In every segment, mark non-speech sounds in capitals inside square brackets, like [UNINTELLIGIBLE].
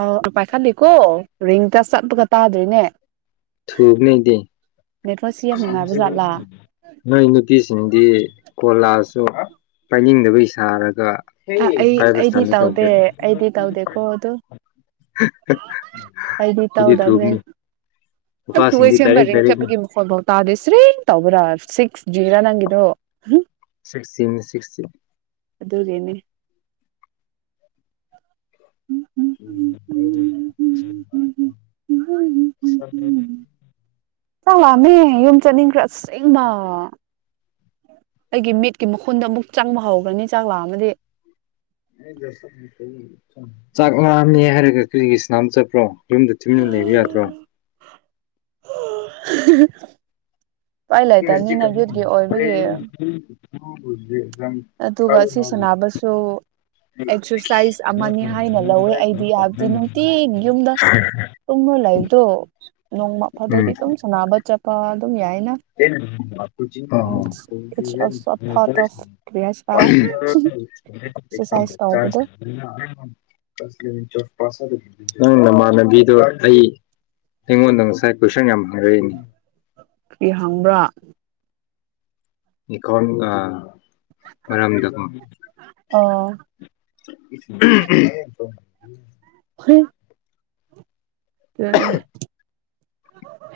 ꯑꯥ ꯄꯥꯏꯈꯠꯂꯤꯀꯣ ꯔꯤꯡꯇ ꯆꯠꯂꯒ ꯇꯥꯗꯣꯏꯅꯦ ꯊꯨꯕꯅꯗꯤ ꯅꯦꯠꯋꯥꯛꯁꯤ ꯌꯥꯝ ꯅꯨꯡꯉꯥꯏꯕ ꯖꯥꯠꯂꯥ [UNINTELLIGIBLE] ꯅꯣꯏ ꯅꯨꯄꯤꯁꯤꯡꯗꯤ ꯀꯣꯜꯂꯥꯛꯑꯁꯨ ꯄꯥꯏꯅꯤꯡꯗꯕ ꯁꯥꯔꯒ ꯑ ꯑꯩ ꯄꯥꯏꯕ ꯑꯩꯗꯤ ꯁ꯭ꯇꯥꯏꯜꯗ ꯇꯥꯎꯗꯦ ꯇꯧꯗꯦꯕ ꯑꯩꯗꯤ ꯇꯥꯎꯗꯦ ꯀꯣ ꯑꯗꯨ ꯑꯩꯗꯤ ꯇꯥꯎꯗꯕꯃꯦ ꯑꯗꯨꯝ ꯅꯨꯄꯥꯁꯤꯡꯗꯤ ꯊꯨꯁꯦꯕ ꯗꯥꯏꯔꯦꯛ ꯗꯥꯏꯔꯦꯛꯅꯤ ꯡꯆꯠꯕꯒꯤ ꯃꯈꯣꯟꯠ ꯐꯥꯎ ꯇꯥꯗꯦ ꯁꯤꯦ ꯇꯧꯕ ꯁꯤꯛꯁ ꯖꯖꯤꯔꯣ ꯅꯪ ꯁꯤꯁꯤꯅꯤ ꯁꯤꯁꯤ ꯑꯗꯨꯒꯤꯅꯤ ꯎꯝ ꯑ ꯆꯂꯃꯦ ꯌꯨꯝ ꯆꯠꯅꯤꯡꯈ꯭ꯔꯁꯦꯡꯃ ꯑꯩꯒꯤ ꯃꯤꯠꯀꯤ ꯃꯈꯨꯟꯗ ꯑꯃꯨꯛ ꯆꯪꯕ ꯍꯧꯈ꯭ꯔꯅꯤ ꯆꯥꯛ ꯂꯥꯛ ꯑꯃꯗꯤ ꯆꯥꯛ ꯃꯥꯡꯝꯃꯦ ꯍꯥꯏꯔꯒ ꯀꯔꯤꯒꯤꯁꯅꯥꯝ ꯆꯠꯄ꯭ꯔꯣ ꯌꯨꯝꯗ ꯇꯨꯃꯤꯟꯅ ꯂꯩꯕ ꯌꯥꯗ꯭ꯔꯣ ꯑꯣ ꯏꯥꯏ ꯂꯩꯇ ꯃꯤꯅ ꯌꯠꯀꯤ ꯑꯣꯏꯕꯒꯤ ꯍꯁꯦ ꯑꯗꯨꯒ ꯁꯤ ꯁꯅꯕꯁꯨ ꯑꯦꯛꯁꯔꯁꯥꯏꯁ ꯑꯃꯅꯤ ꯍꯥꯏꯅ ꯂꯧꯋꯦ ꯑꯩꯗꯤ ꯌꯥꯕꯗꯤ ꯅꯨꯡꯇꯤꯤꯟ ꯌꯨꯝꯗ ꯇꯨꯝꯅ ꯂꯥꯏꯔꯤꯛꯇꯣ ꯅꯣꯡꯃ ꯐꯗꯣꯗꯤ ꯑꯗꯨꯝ ꯁꯅꯕ ꯆꯠꯄ ꯑꯗꯨꯝ ꯌꯥꯏ ꯑꯦꯅꯦ ꯆ ꯏꯠꯁ ꯑꯣꯜꯁꯣ ꯑ ꯊꯣꯠ ꯑꯣꯐ ꯀꯔꯤ ꯍꯥꯏꯁꯤꯔ ꯑꯦꯛꯁꯔꯁꯥꯏꯁ [INAUDIBLE] ꯆ ꯇꯧꯕꯗꯣ ꯅꯪ ꯅꯃꯥꯟꯅꯕꯤꯗꯣ ꯑꯩ ꯑꯩꯉꯣꯟꯗ ꯉꯁꯥꯏ ꯀꯣꯏꯁꯟ ꯌꯥꯝ ꯑꯔꯦ ꯀꯔꯤ ꯍꯪꯕ꯭ꯔꯥ ꯏꯀꯣꯟꯝꯒ ꯃꯔꯝꯗꯀꯣ ꯑꯣ [INAUDIBLE] ꯄꯈꯣꯏ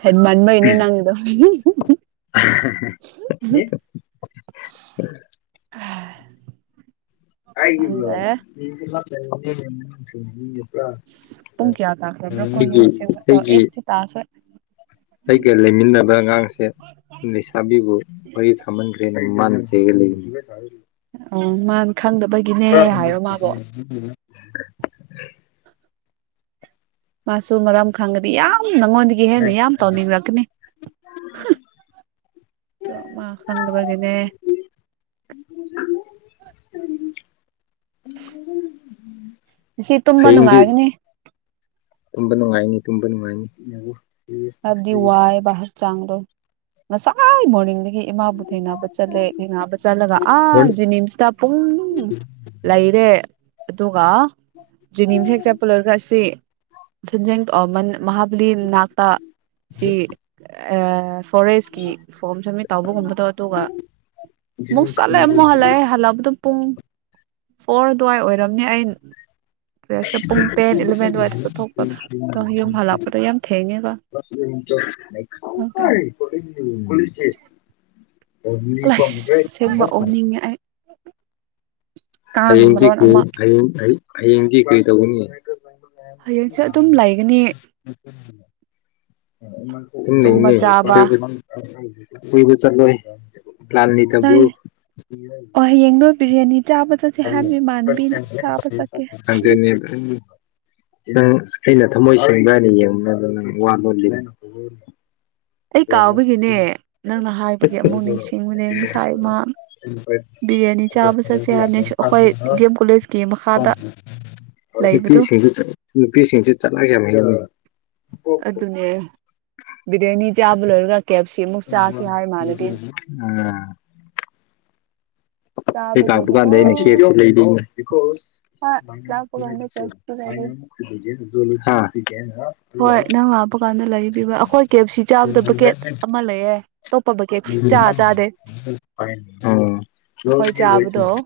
ꯍꯃꯅꯃ ꯏꯅꯦ ꯅꯪꯗꯣ [INAUDIBLE] ꯍꯥꯏꯒꯤ ꯏꯕ꯭ꯔꯣ ꯈꯪꯗ꯭ꯔꯦ ꯑꯁ ꯄꯨꯡ ꯀꯌꯥ ꯇꯥꯈ꯭ꯔꯕ꯭ꯔꯥ ꯀꯣ ꯌꯦꯡꯁꯦ ꯍꯒꯤ ꯑꯩꯠꯇꯤ ꯇꯥꯈ꯭ꯔꯦ ꯑꯩꯒ ꯂꯩꯃꯤꯟꯅꯕ ꯑꯉꯥꯡꯁꯦ ꯂꯩꯁꯥꯕꯤꯕꯨ ꯋꯥꯔꯤ ꯁꯥꯝꯃꯟꯈ꯭ꯔꯦꯅ ꯃꯥꯅ ꯁꯦꯠ ꯂꯩ ꯎꯝ ꯃꯥꯅ ꯈꯪꯗꯕꯒꯤꯅꯦ ꯍꯥꯏꯔꯣ ꯃꯥꯕꯣ ꯎ ꯃꯥꯁꯨ ꯃꯔꯔꯝ ꯈꯪꯔꯤꯌꯥ ꯅꯪꯉꯣꯟꯗꯒꯤ ꯍꯦꯟꯅ ꯌꯥꯝ ꯇꯧꯅꯤꯡꯔꯛꯀꯅꯤ ꯃꯥ ꯈꯪꯗꯕꯒꯤꯅꯦ ꯁꯤ ꯇꯨꯝꯕ ꯅꯨꯡꯉꯥꯏꯒꯅꯤ ꯇꯕ ꯅꯨꯡꯉꯥꯏꯅꯤ ꯇꯨꯝꯕ ꯅꯨꯡꯉꯥꯏꯅꯤꯕꯨ ꯑꯗꯤ ꯋꯥ ꯍꯔ ꯆꯥꯡꯂ ꯃꯁꯉ ꯃꯣꯅꯤꯡꯗꯤ ꯑꯩꯒꯤ ꯏꯃꯥꯕꯨ ꯊꯦꯡꯅꯕ ꯆꯠꯂꯦ ꯊꯦꯡꯅꯕ ꯆꯠꯂꯒ ꯑꯥ ꯖꯤꯅꯤꯝꯁꯇ ꯄꯨꯡ ꯂꯩꯥꯏꯔꯦ ꯑꯗꯨꯒ ꯖꯦꯅꯤꯝꯁ ꯍꯛꯆ ꯄꯨꯜꯂꯔꯒ ꯑꯁꯤ ꯁꯟꯖ ꯃ ꯃꯥꯕꯂꯤ ꯅꯥꯇꯥꯁꯤ ꯑ ꯐꯣꯔꯦꯁꯀꯤ ꯐꯣꯔꯝ ꯁꯔꯃꯤꯠ ꯇꯥꯎꯧꯕꯒꯨꯝꯕꯗꯣ ꯑꯗꯨꯒ ꯃꯨ ꯆꯜꯦ ꯃ ꯍꯜꯂꯥꯏ ꯍꯂꯕ ꯑꯗꯨꯝ ꯄꯨꯡ ꯐꯣꯔ ꯑꯗꯨꯋꯥꯏ ꯑꯣꯏꯔꯝꯅꯦ ꯑꯩ ꯄꯦꯁꯔ ꯄꯨꯡ ꯇꯦꯟ ꯏꯂꯚꯦꯟ ꯑꯗꯨꯋꯥꯏꯗ ꯆꯠꯊꯣꯛꯄꯗ ꯑꯗꯣ ꯌꯨꯝ ꯍꯜꯂꯛꯄꯗꯣ ꯌꯥꯝ ꯊꯦꯡꯉꯦꯕ ꯈ ꯑꯣꯀꯦ ꯀꯣ ꯈꯁꯤꯦ ꯑꯁ ꯁꯦꯡꯕ ꯑꯣꯟꯅꯤꯡꯉꯦ ꯑꯩ ꯀꯥꯡꯅ ꯍꯌꯦꯡꯗꯤ ꯃꯔꯣꯟ ꯀ ꯑꯃ ꯍꯌꯦꯡ ꯍꯌꯦꯡꯗꯤ ꯀꯔꯤ ꯇꯧꯒꯅꯤ ꯍꯌꯦꯡꯁꯦ ꯑꯗꯨꯝ ꯂꯩꯒꯅꯤ ꯇꯨꯝꯕ ꯆꯥꯕ ꯆꯂ ꯂꯥꯜꯅꯤꯗꯕ꯭ꯔꯨ ꯅꯪ ꯑꯣ ꯍꯌꯦꯡꯗꯣ ꯕꯤꯔꯌꯥꯅꯤ ꯆꯥꯕ ꯆꯠꯁꯦ ꯍꯥꯏꯕ ꯅꯤ ꯏꯃꯥꯟꯅꯕꯤꯅ ꯆꯥꯕ ꯆꯠꯀꯦ ꯅꯪ ꯑꯩꯅ ꯊꯝꯃꯣꯏ ꯁꯦꯡꯕ꯭ꯔꯅ ꯌꯦꯡꯕ ꯑꯗꯨ ꯅꯪ ꯋꯥ ꯂꯣꯜꯂꯤ ꯑꯩ ꯀꯥꯎꯕꯒꯤꯅꯦ ꯅꯪꯅ ꯍꯥꯏꯕꯒꯤ ꯑꯃꯨꯛ ꯅꯤꯡꯁꯤꯡꯉꯨꯅꯦ ꯉꯁꯥꯏꯃ ꯕꯤꯔꯌꯥꯅꯤ ꯆꯥꯕ ꯆꯠꯁꯦ ꯍꯥꯏꯅꯦ ꯑꯩꯈꯣꯏ ꯗꯤ ꯑꯦꯝ ꯀꯣꯂꯦꯖ ꯅꯨꯄꯤꯁꯤꯡꯗꯨ ꯅꯨꯄꯤꯁꯤꯡꯁꯤ ꯆꯠꯂꯒꯦ ꯑꯗꯨꯅꯦ ꯕꯤꯔꯌꯥꯅꯤ ꯆꯥꯕ ꯂꯧꯔꯒ ꯀꯦꯞꯁꯤ ꯃꯨꯛ ꯆꯁꯤ ꯍꯥꯏ ꯃꯥꯂꯒ ꯆꯥꯕꯒꯤꯗꯤꯀꯣ ꯍ ꯀꯥꯄꯀꯥꯟꯗꯅꯤꯦ ꯍꯣꯏ ꯂꯥꯛꯄ ꯂꯩ ꯀꯥꯟꯗ ꯀꯦꯛ ꯄꯤꯖꯕꯤꯌꯨ ꯃꯥꯏꯅ ꯃꯥꯏꯅ ꯈꯒꯦꯒ ꯄ ꯀꯥꯟꯗ ꯂꯩꯕꯤꯕ꯭ꯔ ꯑꯩꯈꯣꯏ ꯀꯦ ꯑꯦꯞ ꯁꯤ ꯆꯥꯕꯗ ꯕꯀꯦꯠ ꯑꯃ ꯂꯩꯌꯦꯦ ꯎ ꯑꯩꯈꯣꯏ ꯆꯥꯕꯗꯣ ꯗꯤ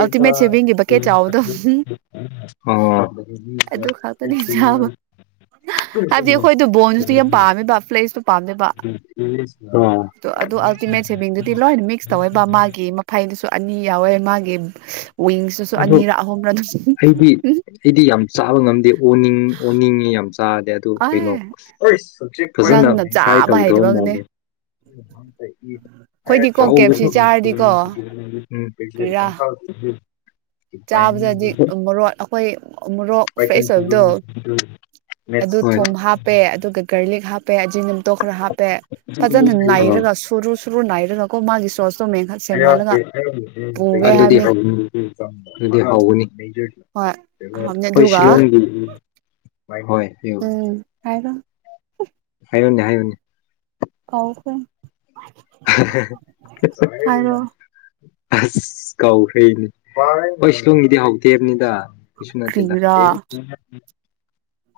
ꯑꯜꯇꯤꯃꯦꯠ ꯁꯦꯚꯤꯡꯒꯤ ꯕꯛꯀꯦꯠ ꯆꯥꯎꯕꯗꯣ ꯑꯣ ꯑꯗꯨ ꯈꯛꯇꯅꯤ ꯆꯥꯕ [UNINTELLIGIBLE] ꯍꯥꯏꯕꯗꯤ ꯑꯩꯈꯣꯏ ꯕꯣꯟꯁꯨꯁꯨ ꯌꯥꯝ ꯄꯥꯝꯃꯦ ꯕꯥꯞ ꯂꯩ ꯄꯥꯝꯗꯕ ꯑꯣ ꯑꯗꯨ ꯑꯜꯇꯤꯃꯦꯠ ꯁꯦꯚꯤꯡꯗꯨꯗꯤ ꯂꯣꯏꯅ ꯃꯤꯛꯁ ꯇꯧꯋꯦꯕ ꯃꯥꯒꯤ ꯑꯩꯅꯁꯨ ꯑꯅꯤ ꯌꯥꯎꯋꯦ ꯃꯥꯒꯤ ꯋꯤꯡꯁꯇꯨꯁꯨ ꯑꯗꯣ ꯑꯅꯤꯔ ꯑꯍꯨꯝꯔ ꯑꯗꯨꯝ ꯑꯩꯗꯤ ꯑꯩꯗꯤ ꯌꯥꯝ ꯆꯥꯕ ꯉꯝꯗꯦ ꯑꯣꯅꯤꯡ ꯑꯣꯅꯤꯡꯉꯤ ꯌꯥꯝ ꯆꯥꯗꯦ ꯑꯗꯨ ꯑꯦ ꯀꯩꯅꯣ ꯐꯖꯅ ꯅꯪꯅ ꯇ꯭ꯔꯥꯏ ꯆꯥꯕ ꯇꯧꯗꯕ ꯍꯩꯗꯕꯒꯅꯦ ꯃꯥꯜꯂꯦ ꯍ ꯑꯩꯈꯣꯏꯗꯤꯀꯣ ꯇ ꯀꯦꯞꯁꯤ ꯆꯥꯔꯗꯤꯀꯣ ꯏ [UNINTELLIGIBLE] ꯆꯥꯕꯁꯗꯤ ꯃꯣꯔꯣꯛ ꯑꯩꯈꯣꯏ ꯃꯣꯔꯣꯛ ꯐ꯭ꯔꯦꯁ ꯑꯣꯏꯕꯗꯣ ꯑꯗꯨ ꯍꯣꯏ ꯊꯣꯨꯝ ꯍꯥꯞꯄꯦ ꯑꯗꯨꯒ ꯒꯥꯔꯂꯤꯛ ꯍꯥꯞꯄꯦ ꯍꯥꯞꯄꯦꯖꯤ ꯅꯨꯃꯤꯇꯣ ꯈꯔ ꯍꯥꯞꯄꯦ ꯐꯖꯅ ꯅꯥꯏꯔꯒ ꯁꯨꯔꯨ ꯁꯨꯔꯨ ꯅꯥꯔꯒ ꯀꯣ ꯃꯥꯒꯤ ꯁꯣ ꯑꯗꯨ ꯑꯗꯨꯗꯤ ꯍꯥꯏꯕꯅꯦ ꯑꯗꯨꯗꯤ ꯍꯒꯅꯤ ꯍꯣꯏ ꯍꯥꯎꯕꯅꯦ ꯑꯩꯈꯣꯏ ꯑꯗꯨꯒ ꯁꯤꯂ ꯍꯣꯏ ꯍ ꯎꯝ ꯍꯥꯏꯔꯣ ꯍꯥꯏꯅꯦ ꯍꯥꯏꯅꯤ ꯑꯥꯎ ꯍꯣꯏ [INAUDIBLE] ꯑꯁ ꯍꯥꯏꯔꯣ ꯀꯥꯎꯈ꯭ꯔꯩꯅꯦ ꯍꯣꯏ ꯁꯤꯂꯣꯡꯒꯤꯗꯤ ꯍꯥꯎꯗꯦꯕꯅꯤꯗ ꯕꯤꯁꯅꯥꯊꯗ ꯀ꯭ꯔꯤꯒꯤꯔꯥ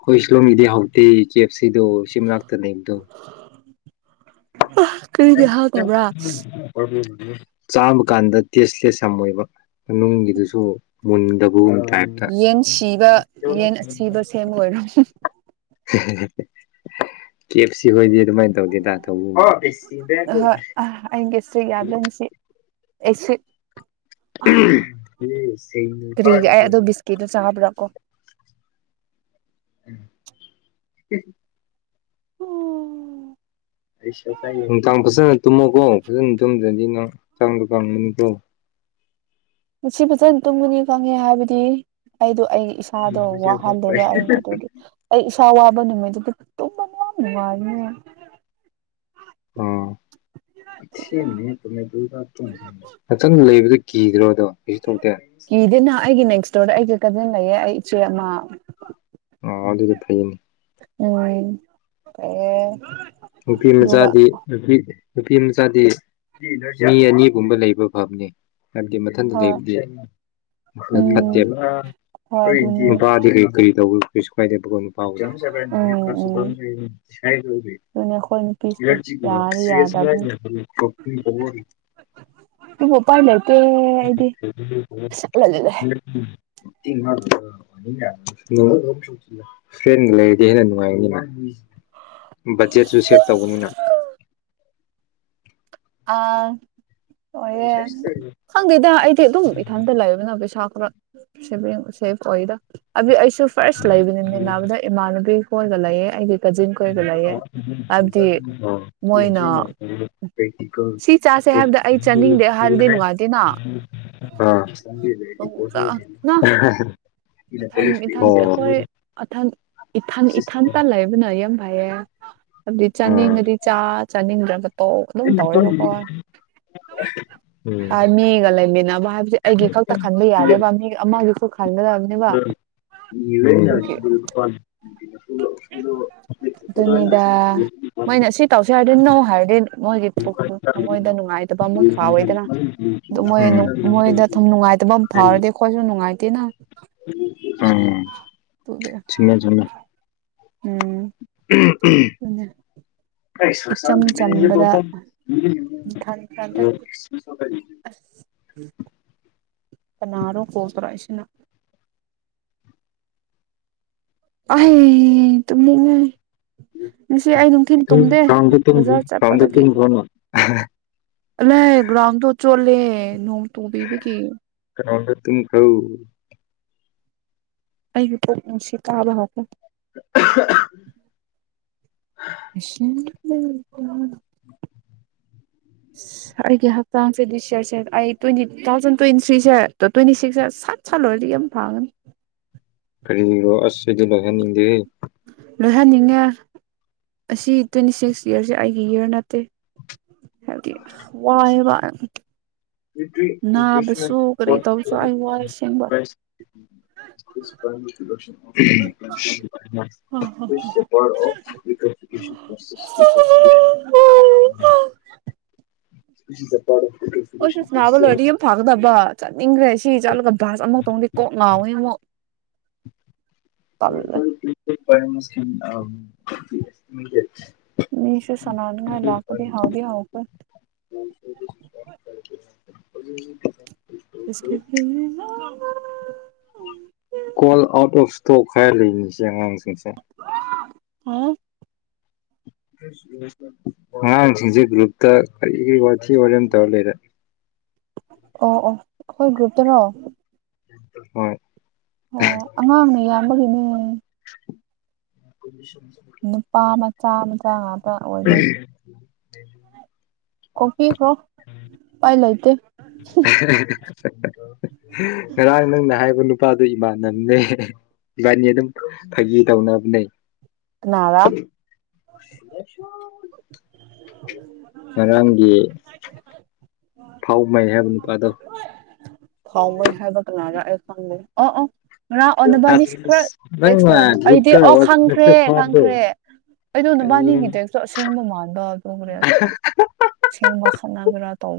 ꯍꯣꯏ ꯏ ꯏꯁꯂꯣꯝ ꯏꯗꯤ ꯍꯧꯥꯎꯇꯤ ꯀꯦ ꯑꯦꯐ ꯁꯤꯗꯣ ꯁꯤꯝꯅꯥ ꯀꯩ ꯎ ꯆꯥꯕ ꯀꯥꯟꯗ ꯇꯦꯁꯂꯦꯁ ꯌꯥꯝ ꯑꯣꯏꯕ ꯃꯅꯨꯡꯒꯤꯗꯨꯁꯨ ꯃꯨꯟꯗꯕꯒꯨꯝ ꯌꯦꯟ ꯁꯤꯕ ꯌꯦꯟ ꯑꯁꯤꯕ ꯁꯦꯝꯕ [UNINTELLIGIBLE] ꯑꯣꯏꯔꯝꯅꯤ ꯀꯐ ꯁꯤ ꯍꯗꯤ ꯍ ꯍꯒꯦꯁ ꯌꯥꯗꯁꯤ ꯑꯦꯁ ꯀꯔꯤꯒ ꯑꯣ ꯕꯤꯁꯀꯤꯠ ꯆꯥꯕ꯭ꯔꯥ ꯑꯣ ꯎꯝ ꯑꯣ ꯑꯩ ꯅꯨꯡꯗꯥꯡ ꯐꯖꯅ ꯇꯨꯝꯃꯣꯀꯣ ꯐꯖꯅ ꯇꯨꯝꯗ꯭ꯔꯗꯤ ꯅꯪꯛ ꯆꯥꯡꯗꯣ ꯀꯪꯒꯅꯤꯀꯣ ꯃꯁꯤ ꯐꯖꯅ ꯇꯨꯝꯒꯅꯤ ꯈꯪꯉꯦ ꯍꯥꯏꯕꯗꯤ ꯑꯩꯗꯣ ꯑꯩ ꯏꯁꯥꯗꯣ ꯋꯥꯍꯜꯂꯦꯕ ꯑꯩꯅ ꯑꯗꯨꯗꯤ ꯑꯩ ꯏꯁꯥ ꯅ ꯃꯗꯨ ꯇꯅꯅ ꯑꯔ ꯑꯈꯤꯇꯪ ꯂꯩꯕ ꯀꯤꯗ꯭ꯔꯣꯗꯣ ꯀꯩꯁꯨ ꯇꯧꯗꯦ ꯀꯤꯗꯅ ꯑꯩꯒꯤ ꯅꯦꯛꯁ ꯗꯣꯔꯗ ꯑꯩꯒꯤ ꯀꯖꯤꯟ ꯂꯩꯌꯦ ꯑꯩ ꯏꯆꯦ ꯑꯃ ꯑ ꯑꯗꯨ ꯑꯗꯨꯗꯤ ꯊꯩꯅꯤ ꯎ ꯑꯦ ꯅꯨꯄꯤ ꯑꯗꯨꯒ ꯃꯆꯥꯗꯤ ꯅꯨꯄꯤ ꯅꯨꯄꯤ ꯃꯆꯥꯗꯤ ꯃꯤ ꯑꯅꯤꯒꯨꯝꯕ ꯂꯩꯕ ꯐꯝꯅꯤ ꯍꯥꯏꯗꯤ ꯃꯊꯪꯗ ꯍꯣꯏ ꯎꯝ ꯍꯣꯏ ꯂꯩ ꯑꯗꯨꯅꯤ ꯀꯔꯤ ꯀꯔꯤ ꯇꯧ ꯀ ꯄꯥꯎ ꯎꯝ ꯎꯝ ꯑꯗꯨꯅꯦ ꯑꯩꯈꯣꯏ ꯅꯨꯄꯤꯁꯦ ꯏꯔꯆ ꯌꯥꯗꯤ ꯁꯤꯁ ꯌꯥꯗꯕꯅꯤ ꯄꯥꯟꯥꯏꯇ ꯏꯗꯤꯂ ꯐ꯭ꯔꯦꯟꯒ ꯂꯩꯔꯗꯤ ꯍꯦꯟꯅ ꯅꯨꯡꯉꯥꯏꯅꯤ ꯕꯖꯦꯠꯁꯨ ꯁꯦꯞ ꯇꯧꯒꯅꯤꯅ ꯑ ꯑꯣꯏꯣꯏꯌꯦꯦ ꯈꯪꯗꯦꯗ ꯑꯩꯗꯤ ꯑꯗꯨꯝ ꯏꯊꯟꯇ ꯂꯩꯕꯅ ꯄꯩꯁꯥ ꯄꯨ ꯁꯦꯐ ꯑꯣꯏꯗ ꯑꯗꯨ ꯑꯩꯁꯨ ꯐꯥꯔꯁ ꯂꯩꯕꯅꯤꯃꯤꯟꯅꯕꯗ ꯏꯃꯥꯟꯅꯕꯤ ꯀꯣꯟꯒꯂ ꯑꯦꯦ ꯃꯣꯏꯅ [INAUDIBLE] ꯁꯤ ꯆꯥꯁꯦ ꯍꯥꯏꯕꯗ ꯑꯩ ꯆꯥꯅꯤꯡꯗꯦ ꯍꯥꯏꯔꯗꯤ ꯅꯨꯡꯉꯥꯏꯇꯦꯅ [UNINTELLIGIBLE] [UNINTELLIGIBLE] ꯊꯟ ꯏꯊꯟ ꯑꯣ ꯑꯩꯈꯣꯏ ꯑꯊꯟ ꯏꯊꯟ ꯏꯊꯟ ꯇꯥꯟ ꯂꯩꯕꯅ ꯌꯥꯝ ꯐꯌꯦꯦ ꯍꯥꯏꯕꯗꯤ ꯑꯥ ꯆꯥꯅꯤꯡꯉꯗꯤ ꯆꯥ ꯆꯥꯅꯤꯡꯗ꯭ꯔꯒ ꯑꯣ ꯑꯗꯨꯝ ꯇꯧꯋꯦꯅꯣꯀꯣ ꯎꯝ ꯃꯤꯒ ꯂꯩꯃꯤꯟꯅꯕ ꯍꯥꯏꯕꯗꯤ ꯑꯩꯒꯤ ꯈꯛꯇ ꯈꯟꯕ ꯌꯥꯅꯦꯕ ꯃꯤ ꯑꯃꯒꯤ [INAUDIBLE] ꯑꯗꯨꯅꯤꯗꯥ ꯃꯣꯏꯅ ꯁꯤ ꯇꯧꯁꯦ ꯍꯥꯏꯔꯗꯤ ꯅꯣ ꯍꯥꯏꯔꯗꯤ ꯃꯣꯏꯒꯤ ꯄꯨ ꯃꯣꯏꯗ ꯅꯨꯡꯉꯥꯏꯇꯕ ꯑꯃ ꯐꯥꯎꯋꯦꯗꯅ ꯑꯗꯨ ꯃꯣꯏ ꯃꯣꯏꯗ ꯊꯨꯝ ꯅꯨꯡꯉꯥꯏꯇꯕ ꯑꯃ ꯐꯥꯎꯔꯗꯤ ꯑꯩꯈꯣꯏꯁꯨ ꯅꯨꯡꯉꯥꯏꯇꯦꯅ ꯑꯝ ꯑꯗꯨꯒꯤ ꯆꯟꯅ ꯆꯅ ꯎꯝ ꯄꯨꯅ ꯁꯁ ꯎꯝ ꯀꯅꯔꯣ ꯀꯣ ꯇꯔꯥ ꯏꯁꯤꯅ ꯑꯍ ꯇ ꯉ ꯉꯁꯤ ꯑꯩ ꯅꯨꯡꯊꯤꯜ ꯇꯨꯝ ꯇꯨꯝꯗꯦ ꯒ꯭ꯔꯥꯎꯟꯗ ꯇꯨꯝꯈꯤ ꯕꯖꯥꯔ ꯒ꯭ꯔꯥꯎꯟꯗ ꯆꯠꯄꯗꯒꯤ ꯇꯨꯝꯈ꯭ꯔꯣꯅ ꯂ ꯭ꯔꯝ ꯇ ꯆꯣꯂꯦ ꯅ ꯀꯗ ꯇꯨ ꯍ ꯑꯩꯒꯤꯄꯣꯁꯤ ꯀꯥꯕ ꯑꯁ ꯎꯝ ꯑꯩꯒꯤ ꯍꯞꯇꯥꯥꯡꯁꯦꯗꯤ ꯁꯔꯠꯁꯦ ꯑꯩ ꯇ꯭ꯋꯦꯟꯇꯤ ꯇꯨ ꯊꯥꯎꯖꯟ ꯇ꯭ꯋꯦꯟꯇꯤ ꯊ꯭ꯔꯤꯁꯦ ꯇ꯭ꯋꯦꯟꯇꯤ ꯁꯤꯛꯁꯦ ꯆꯠ ꯆꯂ ꯑꯣꯏꯔꯤ ꯌꯥꯝ ꯊꯥꯥꯡꯒꯅꯤ ꯀꯔꯤ꯭ꯔꯣ ꯑꯁꯗꯤ ꯂꯧꯍꯟꯅꯤꯡꯗꯦ ꯂꯣꯏꯍꯟꯅꯤꯡꯉꯦ ꯑꯁꯤ ꯇ꯭ꯋꯦꯟꯇꯤ ꯁꯤꯛꯁ ꯏꯌꯥꯔꯁꯦ ꯑꯩꯒꯤ ꯏꯌꯥꯔ ꯅꯠꯇꯦ ꯗꯤ ꯋꯥꯏ ꯋꯥꯏ ꯇꯧꯕꯁꯨ ꯑꯩ ꯌꯇ ꯋꯥꯏ ꯑꯁꯦꯡꯕ ꯍꯧꯁꯨ ꯃ ꯄ ꯄꯁꯤ ꯆꯦ ꯄꯔꯦ ꯍꯣꯏ ꯁꯁ ꯅꯥꯕ ꯂꯣꯏꯔꯗꯤ ꯌꯥꯝ ꯐꯥꯒꯗꯕ ꯆꯠꯅꯤꯡꯈ꯭ꯔꯦ ꯁꯤ ꯆꯠꯂꯒ ꯚꯁ ꯑꯃꯐꯧꯛꯇꯧꯗꯤ ꯀꯣꯛ ꯉꯥꯎꯋꯅꯤ ꯑꯃꯨꯛ ꯇꯜꯂꯦ ꯔꯗꯤ ꯃꯤꯅꯤꯁꯨꯣ ꯁꯂꯅꯤꯌꯥ ꯏꯥꯀꯗ ꯍꯥꯥꯎꯒ ꯑꯣꯄ ꯀꯣꯜ ꯑꯥꯎꯠ ꯑꯣꯐ ꯏꯁꯇꯣꯛ ꯍꯥꯏꯔ ꯂꯩꯅꯤꯁꯦ ꯑꯉꯥꯡꯁꯤꯡꯁꯦ ꯑꯣ ꯑꯉꯥꯡꯁꯤꯡꯁꯦ ꯒ꯭ꯔꯨꯞꯇ ꯀ ꯒꯔꯤ ꯋꯥꯁꯤ ꯑꯣꯏꯝ ꯇꯍꯦ ꯏꯔ ꯑꯣ ꯑꯣ ꯑꯩꯈꯣꯏ ꯒ꯭ꯔꯨꯞꯇꯅꯣ ꯍꯣꯏ ꯑꯣ ꯑꯉꯥꯡꯅ ꯌꯥꯝꯌꯥꯝꯕꯒꯤꯅꯦ ꯀ ꯅꯨꯄꯥ ꯃꯆꯥ ꯃꯆꯥ ꯉꯥꯛꯇ ꯑꯣꯏꯗꯣꯏ ꯑꯩ ꯀꯣꯀꯤ ꯍ꯭ꯔꯣ ꯄꯥꯏ ꯂꯩ ꯂꯩꯇ ꯁꯔ ꯏ ꯅꯍꯥꯏꯕꯨꯅꯨ ꯏꯄꯥꯗꯣ ꯏꯃꯥꯟꯅꯕꯅꯦ ꯏꯕꯥꯅꯤ ꯑꯗꯨꯝ ꯐꯥꯒꯤ ꯇꯧꯅꯕꯅꯦ ꯀꯅꯥꯔꯥ [INAUDIBLE] ꯉꯔꯥꯡꯒꯤ ꯐꯥꯎ ꯃꯩ ꯍꯥꯏꯕ ꯅꯨꯄꯥꯗꯣ ꯊꯥꯎ ꯍꯥꯏꯕꯅꯔ ꯑꯦ ꯁꯝꯦ ꯑ ꯑ ꯉ ꯑꯁ ꯑꯣꯅꯕꯥꯅꯤꯁ ꯈꯔ ꯇꯦꯛ ꯑꯩꯗꯤ ꯑꯈꯥꯡ ꯊꯗ ꯑꯩꯗꯣ ꯅꯨꯕꯥꯅꯤꯒꯤꯗꯁꯨ ꯑꯁꯦꯡꯕ ꯃꯥꯟꯕ ꯑꯗꯨꯒꯈ꯭ꯔꯦ ꯑꯁꯦꯡꯕ ꯈꯠꯅꯒ꯭ꯔꯥ ꯇꯧ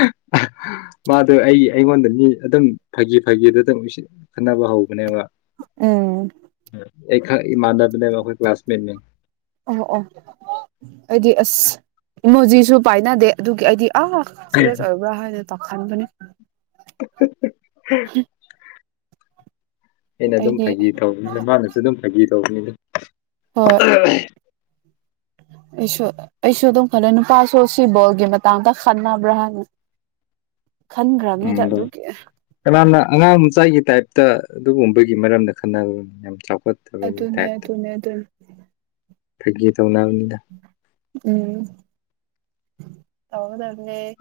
[INAUDIBLE] ꯃꯥꯗ ꯑꯩ ꯑꯩꯉꯣꯟꯗ ꯃꯤ ꯑꯗꯨꯝ ꯐꯥꯒꯤ ꯐꯥꯒꯤꯗꯨ ꯑꯗꯨꯝꯁꯤ ꯈꯠꯅꯕ ꯍꯧꯕꯅꯦꯕ ꯎꯝ ꯑꯩ ꯈ ꯏꯃꯥꯟꯗꯅꯦꯣꯏ ꯀ ꯀ꯭ꯂꯥꯁꯃꯦꯠꯅꯦ ꯑꯣ ꯑꯣ ꯑꯩꯗꯤ ꯑꯁ ꯏꯃꯣꯖꯤꯁꯨ ꯄꯥꯏꯅꯗꯦ ꯑꯗꯨꯒꯤ ꯑꯩꯗꯤ ꯑ ꯆꯔꯤꯖ ꯑꯣꯏꯕꯥ ꯍꯥꯏ ꯇ ꯈꯥꯟꯒ ꯑꯩꯅ ꯑꯗꯨꯝ ꯐꯥꯒꯤ ꯇꯧꯕꯅꯤꯅ ꯃꯥꯅꯁꯨ ꯑꯗꯨꯝ ꯐꯥꯒꯤ ꯇꯧꯕꯅꯤꯅ ꯍꯣꯏ ꯑꯩꯁꯨ ꯑꯩꯁꯨ ꯑꯗꯨꯝ ꯈꯜꯂ ꯅꯨꯄꯥꯁꯨ ꯁꯤꯕꯣꯜꯒꯤ ꯃꯇꯥꯡꯗ ꯈꯟꯅꯕ꯭ꯔꯥ ꯍꯥꯏꯅ [INAUDIBLE] ꯈꯟꯈ꯭ꯔꯕꯅꯤꯗ ꯎꯗ ꯑꯗꯨꯒꯤ ꯀꯅꯥꯅ ꯑꯉꯥꯡ ꯑꯃ ꯆꯥꯏꯒꯤ ꯇꯥꯏꯞ ꯇ ꯑꯗꯨꯒꯨꯝꯕꯒꯤ ꯃꯔꯝꯗ ꯈꯟꯅ ꯌꯥꯝ ꯆꯥꯎꯈꯠ ꯐꯠꯇ ꯑꯗꯨꯅꯦ ꯇꯥꯏꯇ ꯑꯗꯨꯅꯦ ꯑꯗꯨꯅꯦ ꯎ ꯍꯥꯎꯗꯗꯦ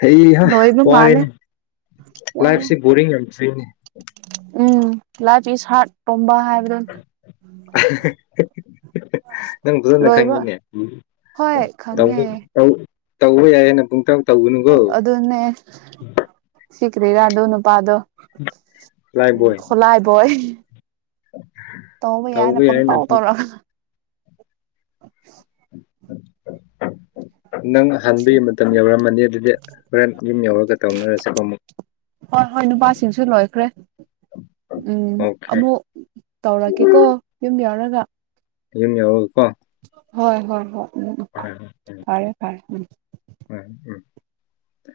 ꯍ ꯍꯥ ꯂꯣꯏꯕ ꯃꯥꯜꯂꯦ ꯋꯥꯔꯦꯅꯦ ꯋꯥꯔꯦ ꯂꯥꯏꯐꯁꯤ ꯕꯔꯤꯔꯤ ꯎꯝ ꯂꯥꯠꯒꯤ ꯁꯥꯔꯠ ꯇꯣꯝꯕ ꯍꯥꯏꯕꯗꯨ ꯅꯪ ꯨꯅ ꯈꯪꯉꯤꯅꯦ ꯍꯣꯏ ꯈꯪꯉꯦ ꯇꯧꯕ ꯌꯥꯏꯑꯅ ꯄꯨꯡꯇ ꯑꯗꯨꯅꯦ ꯁꯤꯈꯔꯤꯔ ꯑꯗꯨꯣ ꯅꯨꯄꯥꯗꯣ ꯂꯥꯏꯐ ꯎ ꯕꯣꯏ ꯈꯣꯂꯥꯏꯕꯣꯏ ꯇꯧꯕ ꯌꯥꯏꯅ ꯄꯨꯡ ꯇꯧ ꯇꯧꯔ ꯎ ꯅꯪ ꯍꯥꯡꯗꯒꯤ ꯃꯇꯝ ꯌꯧꯔꯝꯃꯅꯤ ꯑꯗꯨꯗꯤ ꯍꯣꯔꯦꯟ ꯌꯨꯝ ꯌꯧꯔꯒ ꯇꯧꯅꯔꯁꯤꯀꯣ ꯑꯃꯨꯛ ꯍꯣꯏ ꯍꯣꯏ ꯅꯨꯄꯥꯁꯤꯡꯁꯨ ꯂꯣꯏꯈ꯭ꯔꯦ ꯎꯝ ꯑꯣꯀꯦ ꯑꯃꯨꯛ ꯇꯧꯔꯛꯀꯦꯀꯣ ꯌꯨꯝ ꯌꯥꯎꯔꯒ ꯌꯦꯃꯤ ꯌꯥ ꯍꯒ ꯄ ꯍꯣꯏ ꯍꯣꯏ ꯍꯣꯏ ꯎꯝ ꯎ ꯍꯣꯏ ꯎꯝ ꯐꯔꯦ ꯐꯔꯦ ꯎꯝ ꯇ